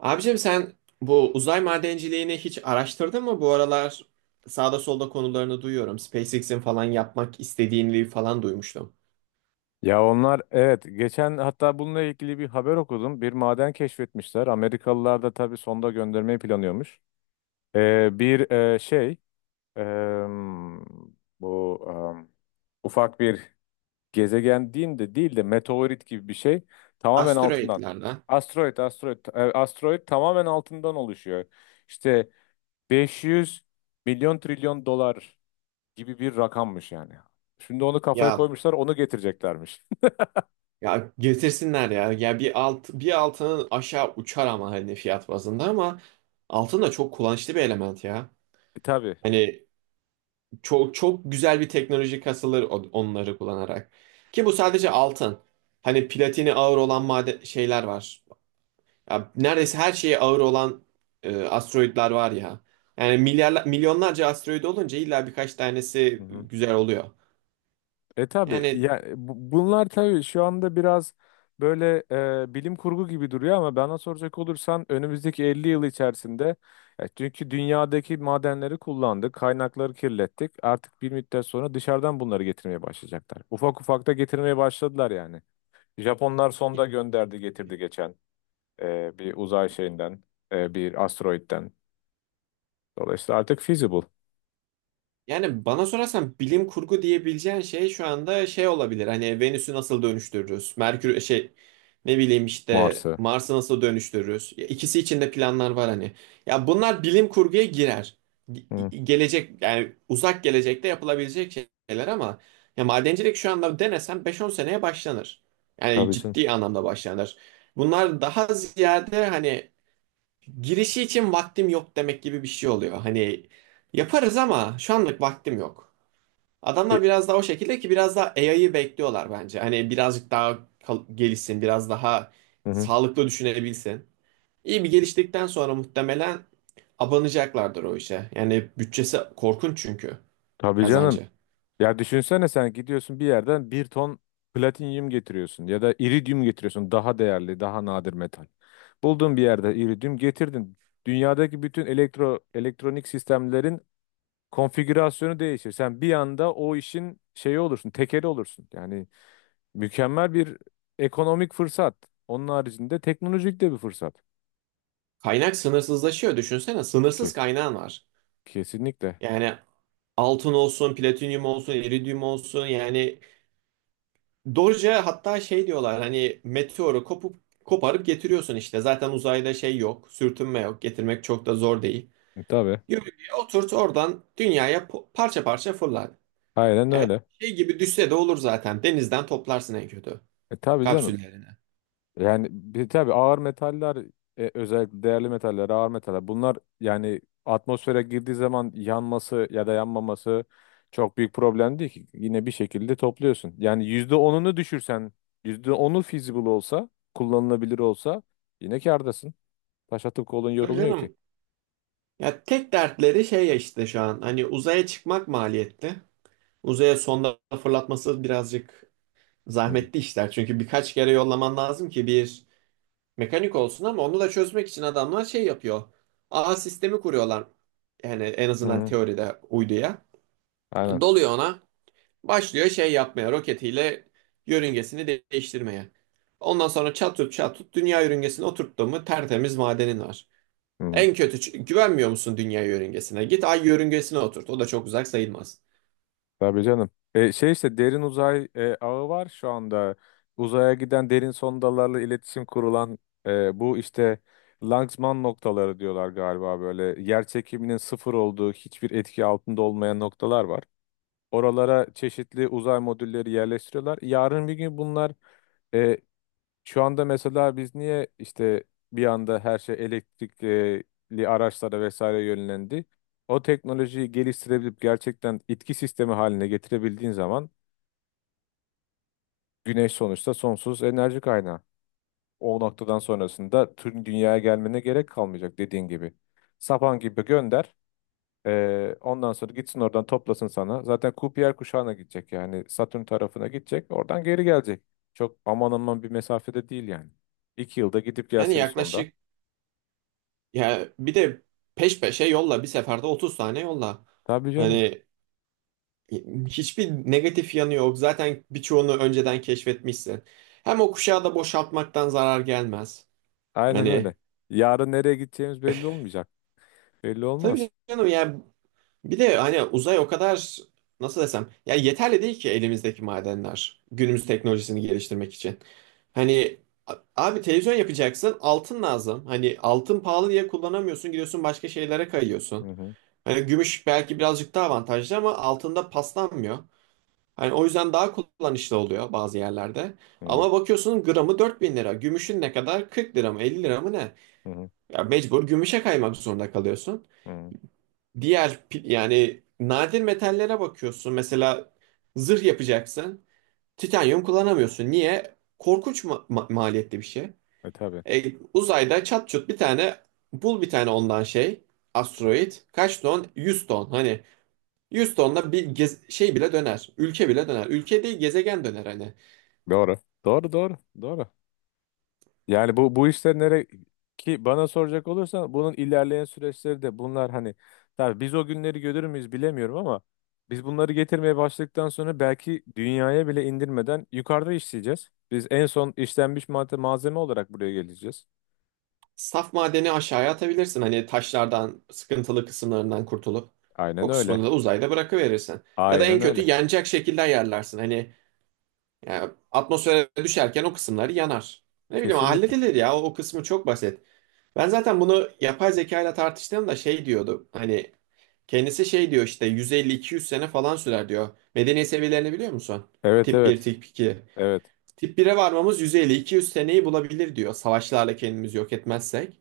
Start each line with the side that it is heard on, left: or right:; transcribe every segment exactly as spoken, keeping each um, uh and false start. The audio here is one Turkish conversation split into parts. right: Abicim sen bu uzay madenciliğini hiç araştırdın mı? Bu aralar sağda solda konularını duyuyorum. SpaceX'in falan yapmak istediğini falan duymuştum.
left: Ya onlar evet geçen hatta bununla ilgili bir haber okudum. Bir maden keşfetmişler. Amerikalılar da tabii sonda göndermeyi planlıyormuş. Ee, bir e, şey em, bu em, ufak bir gezegen diyeyim de değil de meteorit gibi bir şey, tamamen altından.
right: Asteroidlerle
left: Asteroid, asteroid, e, asteroid tamamen altından oluşuyor. İşte beş yüz milyon trilyon dolar gibi bir rakammış yani. Şimdi onu kafaya
right: ya
left: koymuşlar, onu getireceklermiş.
right: ya getirsinler ya. Ya bir alt bir altının aşağı uçar ama hani fiyat bazında ama altın da çok kullanışlı bir element ya.
left: E, tabii.
right: Hani çok çok güzel bir teknoloji kasılır on- onları kullanarak. Ki bu sadece altın. Hani platini ağır olan maden şeyler var. Ya neredeyse her şeye ağır olan e, asteroidler var ya. Yani milyarlar, milyonlarca asteroid olunca illa birkaç
left: Hı
right: tanesi
left: hı.
right: güzel oluyor.
left: E tabii
right: Yani
left: ya e, bu- bunlar tabii şu anda biraz böyle e, bilim kurgu gibi duruyor ama bana soracak olursan önümüzdeki elli yıl içerisinde, ya çünkü dünyadaki madenleri kullandık, kaynakları kirlettik. Artık bir müddet sonra dışarıdan bunları getirmeye başlayacaklar. Ufak ufak da getirmeye başladılar yani. Japonlar sonda gönderdi, getirdi geçen, e, bir uzay şeyinden, e, bir asteroitten. Dolayısıyla artık feasible.
right: Yani bana sorarsan bilim kurgu diyebileceğin şey şu anda şey olabilir. Hani Venüs'ü nasıl dönüştürürüz? Merkür şey, ne bileyim işte
left: Mars'ı.
right: Mars'ı nasıl dönüştürürüz? Ya İkisi için de planlar var hani. Ya bunlar bilim kurguya girer.
left: Hı,
right: Ge- Gelecek yani uzak gelecekte yapılabilecek şeyler ama ya madencilik şu anda denesen beş on seneye başlanır. Yani
left: tabii canım.
right: ciddi anlamda başlanır. Bunlar daha ziyade hani girişi için vaktim yok demek gibi bir şey oluyor. Hani yaparız ama şu anlık vaktim yok.
left: E,
right: Adamlar biraz daha o şekilde ki biraz daha A I'yı bekliyorlar bence. Hani birazcık daha kal- gelişsin, biraz daha
left: hı hı.
right: sağlıklı düşünebilsin. İyi bir geliştikten sonra muhtemelen abanacaklardır o işe. Yani bütçesi korkunç çünkü
left: Tabii canım.
right: kazancı.
left: Ya düşünsene, sen gidiyorsun bir yerden bir ton platinyum getiriyorsun ya da iridyum getiriyorsun, daha değerli daha nadir metal. Buldun bir yerde, iridyum getirdin. Dünyadaki bütün elektro elektronik sistemlerin konfigürasyonu değişir. Sen bir anda o işin şeyi olursun, tekeli olursun. Yani mükemmel bir ekonomik fırsat. Onun haricinde teknolojik de bir fırsat.
right: Kaynak sınırsızlaşıyor düşünsene. Sınırsız
left: Kes,
right: kaynağın var.
left: kesinlikle.
right: Yani altın olsun, platinyum olsun, iridyum olsun yani Doge'a hatta şey diyorlar hani meteoru kopup koparıp getiriyorsun işte. Zaten uzayda şey yok, sürtünme yok. Getirmek çok da zor değil.
left: E, tabii.
right: Yörüngeye oturt oradan dünyaya po- parça parça fırlar.
left: Aynen
right: Yani
left: öyle.
right: şey gibi düşse de olur zaten. Denizden toplarsın en kötü
left: E, tabii canım.
right: kapsüllerini.
left: Yani bir, tabii ağır metaller, e, özellikle değerli metaller, ağır metaller bunlar, yani atmosfere girdiği zaman yanması ya da yanmaması çok büyük problem değil ki. Yine bir şekilde topluyorsun. Yani yüzde onunu düşürsen, yüzde onu feasible olsa, kullanılabilir olsa yine kârdasın. Taş atıp kolun
right: Tabii
left: yorulmuyor ki.
right: canım, ya tek dertleri şey ya işte şu an hani uzaya çıkmak maliyetli. Uzaya sonda fırlatması birazcık
left: Hı hı.
right: zahmetli işler. Çünkü birkaç kere yollaman lazım ki bir mekanik olsun ama onu da çözmek için adamlar şey yapıyor. Ağ sistemi kuruyorlar. Yani en
left: Hı
right: azından
left: hı.
right: teoride uyduya.
left: Aynen.
right: Doluyor ona. Başlıyor şey yapmaya. Roketiyle yörüngesini de- değiştirmeye. Ondan sonra çat tut çat tut dünya yörüngesine oturttu mu tertemiz madenin var.
left: Hı.
right: En kötü ç- güvenmiyor musun dünya yörüngesine? Git ay yörüngesine oturt. O da çok uzak sayılmaz.
left: Tabii canım. E, şey işte, derin uzay e, ağı var şu anda. Uzaya giden derin sondalarla iletişim kurulan, e, bu işte Lanzmann noktaları diyorlar galiba böyle. Yer çekiminin sıfır olduğu, hiçbir etki altında olmayan noktalar var. Oralara çeşitli uzay modülleri yerleştiriyorlar. Yarın bir gün bunlar, e, şu anda mesela biz niye işte bir anda her şey elektrikli araçlara vesaire yönlendi? O teknolojiyi geliştirebilip gerçekten itki sistemi haline getirebildiğin zaman, güneş sonuçta sonsuz enerji kaynağı. O noktadan sonrasında tüm dünyaya gelmene gerek kalmayacak dediğin gibi. Sapan gibi gönder. Eee, ondan sonra gitsin oradan toplasın sana. Zaten Kuiper kuşağına gidecek, yani Satürn tarafına gidecek. Oradan geri gelecek. Çok aman aman bir mesafede değil yani. İki yılda gidip
right: Yani
left: gelse bir sonda.
right: yaklaşık ya bir de peş peşe yolla bir seferde otuz tane yolla.
left: Tabii canım.
right: Hani E, hiçbir negatif yanı yok. Zaten birçoğunu önceden keşfetmişsin. Hem o kuşağı da boşaltmaktan zarar gelmez.
left: Aynen öyle.
right: Hani
left: Yarın nereye gideceğimiz belli olmayacak. Belli
right: tabii
left: olmaz.
right: canım ya bir de hani uzay o kadar, nasıl desem, ya yeterli değil ki elimizdeki madenler günümüz teknolojisini geliştirmek için. Hani a- abi televizyon yapacaksın altın lazım. Hani altın pahalı diye kullanamıyorsun gidiyorsun başka şeylere
left: Hı
right: kayıyorsun.
left: hı.
right: Hani gümüş belki birazcık daha avantajlı ama altında paslanmıyor. Hani o yüzden daha kullanışlı oluyor bazı yerlerde.
left: Hı hı.
right: Ama bakıyorsun gramı dört bin lira. Gümüşün ne kadar? Kırk lira mı? Elli lira mı ne?
left: Hı hı.
right: Ya mecbur gümüşe kaymak zorunda kalıyorsun.
left: Hı.
right: Diğer pi- yani nadir metallere bakıyorsun. Mesela zırh yapacaksın. Titanyum kullanamıyorsun. Niye? Korkunç ma- ma- maliyetli bir şey.
left: E tabii.
right: E, uzayda çat çut bir tane bul bir tane ondan şey. Asteroid. Kaç ton? Yüz ton. Hani yüz tonla bir gez- şey bile döner. Ülke bile döner. Ülke değil gezegen döner hani.
left: Doğru. Doğru doğru. Doğru. Yani bu bu işler nereye ki, bana soracak olursan bunun ilerleyen süreçleri de bunlar hani, tabii biz o günleri görür müyüz bilemiyorum ama biz bunları getirmeye başladıktan sonra belki dünyaya bile indirmeden yukarıda işleyeceğiz. Biz en son işlenmiş madde malzeme olarak buraya geleceğiz.
right: Saf madeni aşağıya atabilirsin. Hani taşlardan, sıkıntılı kısımlarından kurtulup
left: Aynen
right: o
left: öyle.
right: kısmını da uzayda bırakıverirsin. Ya da
left: Aynen
right: en kötü
left: öyle.
right: yanacak şekilde ayarlarsın. Hani ya, atmosfere düşerken o kısımları yanar. Ne bileyim
left: Kesinlikle.
right: halledilir ya o, o kısmı çok basit. Ben zaten bunu yapay zeka ile tartıştığımda şey diyordu. Hani kendisi şey diyor işte yüz elli iki yüz sene falan sürer diyor. Medeniyet seviyelerini biliyor musun?
left: Evet
right: Tip bir,
left: evet.
right: tip iki.
left: Evet.
right: Tip bir'e varmamız yüz elli iki yüz seneyi bulabilir diyor. Savaşlarla kendimizi yok etmezsek.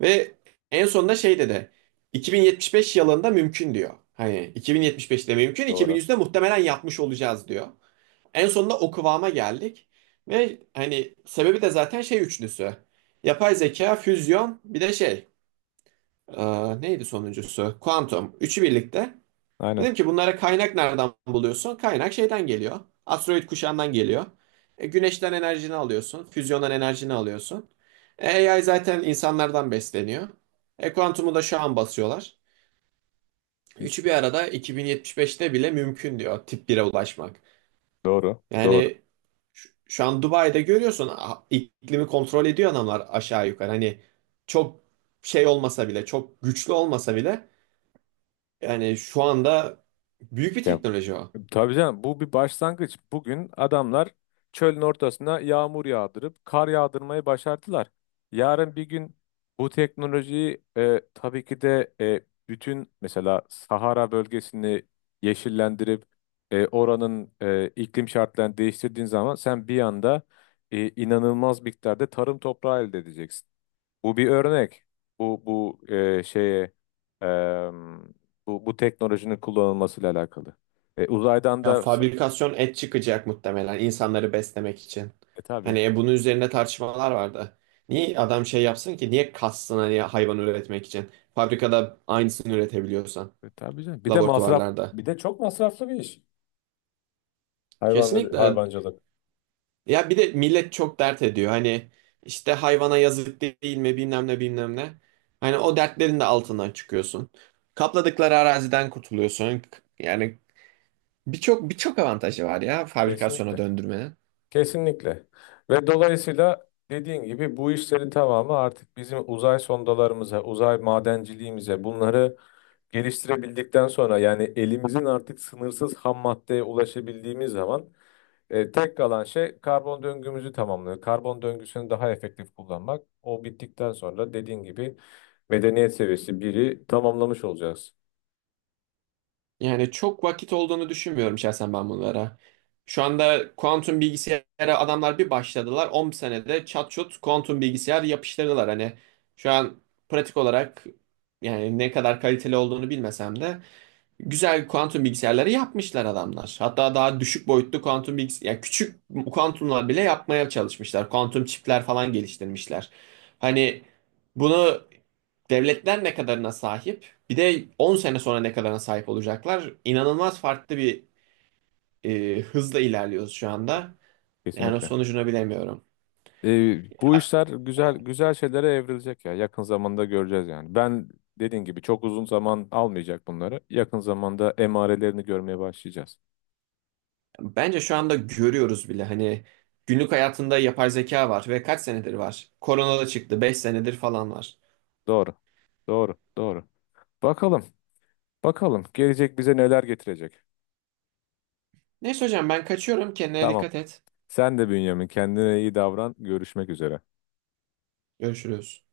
right: Ve en sonunda şey dedi. iki bin yetmiş beş yılında mümkün diyor. Hani iki bin yetmiş beşte mümkün,
left: Doğru.
right: iki bin yüzde muhtemelen yapmış olacağız diyor. En sonunda o kıvama geldik. Ve hani sebebi de zaten şey üçlüsü. Yapay zeka, füzyon, bir de şey. E, neydi sonuncusu? Kuantum. Üçü birlikte.
left: Aynen.
right: Dedim ki bunlara kaynak nereden buluyorsun? Kaynak şeyden geliyor. Asteroid kuşağından geliyor. E, güneşten enerjini alıyorsun. Füzyondan enerjini alıyorsun. E, A I zaten insanlardan besleniyor. E, kuantumu da şu an basıyorlar. Üçü bir arada iki bin yetmiş beşte bile mümkün diyor tip bire ulaşmak.
left: Doğru. Doğru.
right: Yani şu, şu an Dubai'de görüyorsun a- iklimi kontrol ediyor adamlar aşağı yukarı. Hani çok şey olmasa bile, çok güçlü olmasa bile, yani şu anda büyük bir
left: Ya,
right: teknoloji o.
left: tabii canım, bu bir başlangıç. Bugün adamlar çölün ortasına yağmur yağdırıp kar yağdırmayı başardılar. Yarın bir gün bu teknolojiyi, e, tabii ki de, e, bütün mesela Sahara bölgesini yeşillendirip, e, oranın e, iklim şartlarını değiştirdiğin zaman sen bir anda e, inanılmaz miktarda tarım toprağı elde edeceksin. Bu bir örnek. Bu bu e, şeye e, bu bu teknolojinin kullanılmasıyla alakalı. E, uzaydan
right: Ya
left: da,
right: fabrikasyon et çıkacak muhtemelen insanları beslemek için.
left: e, tabii.
right: Hani e, bunun üzerinde tartışmalar vardı. Niye adam şey yapsın ki? Niye kassın hani hayvan üretmek için? Fabrikada aynısını üretebiliyorsan
left: E, tabii canım. Bir de masraf,
right: laboratuvarlarda.
left: bir de çok masraflı bir iş. Hayvan
right: Kesinlikle.
left: hayvancılık.
right: Ya bir de millet çok dert ediyor. Hani işte hayvana yazık değil mi bilmem ne bilmem ne. Hani o dertlerin de altından çıkıyorsun. Kapladıkları araziden kurtuluyorsun. Yani birçok birçok avantajı var ya fabrikasyona
left: Kesinlikle.
right: döndürmenin.
left: Kesinlikle. Ve dolayısıyla dediğin gibi bu işlerin tamamı artık bizim uzay sondalarımıza, uzay madenciliğimize, bunları geliştirebildikten sonra, yani elimizin artık sınırsız ham maddeye ulaşabildiğimiz zaman, E, tek kalan şey karbon döngümüzü tamamlıyor. Karbon döngüsünü daha efektif kullanmak. O bittikten sonra dediğin gibi medeniyet seviyesi biri tamamlamış olacağız.
right: Yani çok vakit olduğunu düşünmüyorum şahsen ben bunlara. Şu anda kuantum bilgisayara adamlar bir başladılar. on senede çat çut kuantum bilgisayar yapıştırdılar. Hani şu an pratik olarak, yani ne kadar kaliteli olduğunu bilmesem de, güzel kuantum bilgisayarları yapmışlar adamlar. Hatta daha düşük boyutlu kuantum bilgisayar, yani küçük kuantumlar bile yapmaya çalışmışlar. Kuantum çipler falan geliştirmişler. Hani bunu devletler ne kadarına sahip, bir de on sene sonra ne kadarına sahip olacaklar. İnanılmaz farklı bir e, hızla ilerliyoruz şu anda. Yani
left: Kesinlikle.
right: sonucunu bilemiyorum.
left: E, bu
right: Ha,
left: işler güzel güzel şeylere evrilecek ya. Yakın zamanda göreceğiz yani. Ben, dediğin gibi, çok uzun zaman almayacak bunları. Yakın zamanda emarelerini görmeye başlayacağız.
right: Bence şu anda görüyoruz bile hani günlük hayatında yapay zeka var ve kaç senedir var? Korona da çıktı, beş senedir falan var.
left: Doğru. Doğru. Doğru. Bakalım. Bakalım gelecek bize neler getirecek.
right: Neyse hocam ben kaçıyorum. Kendine
left: Tamam.
right: dikkat et.
left: Sen de Bünyamin, kendine iyi davran. Görüşmek üzere.
right: Görüşürüz.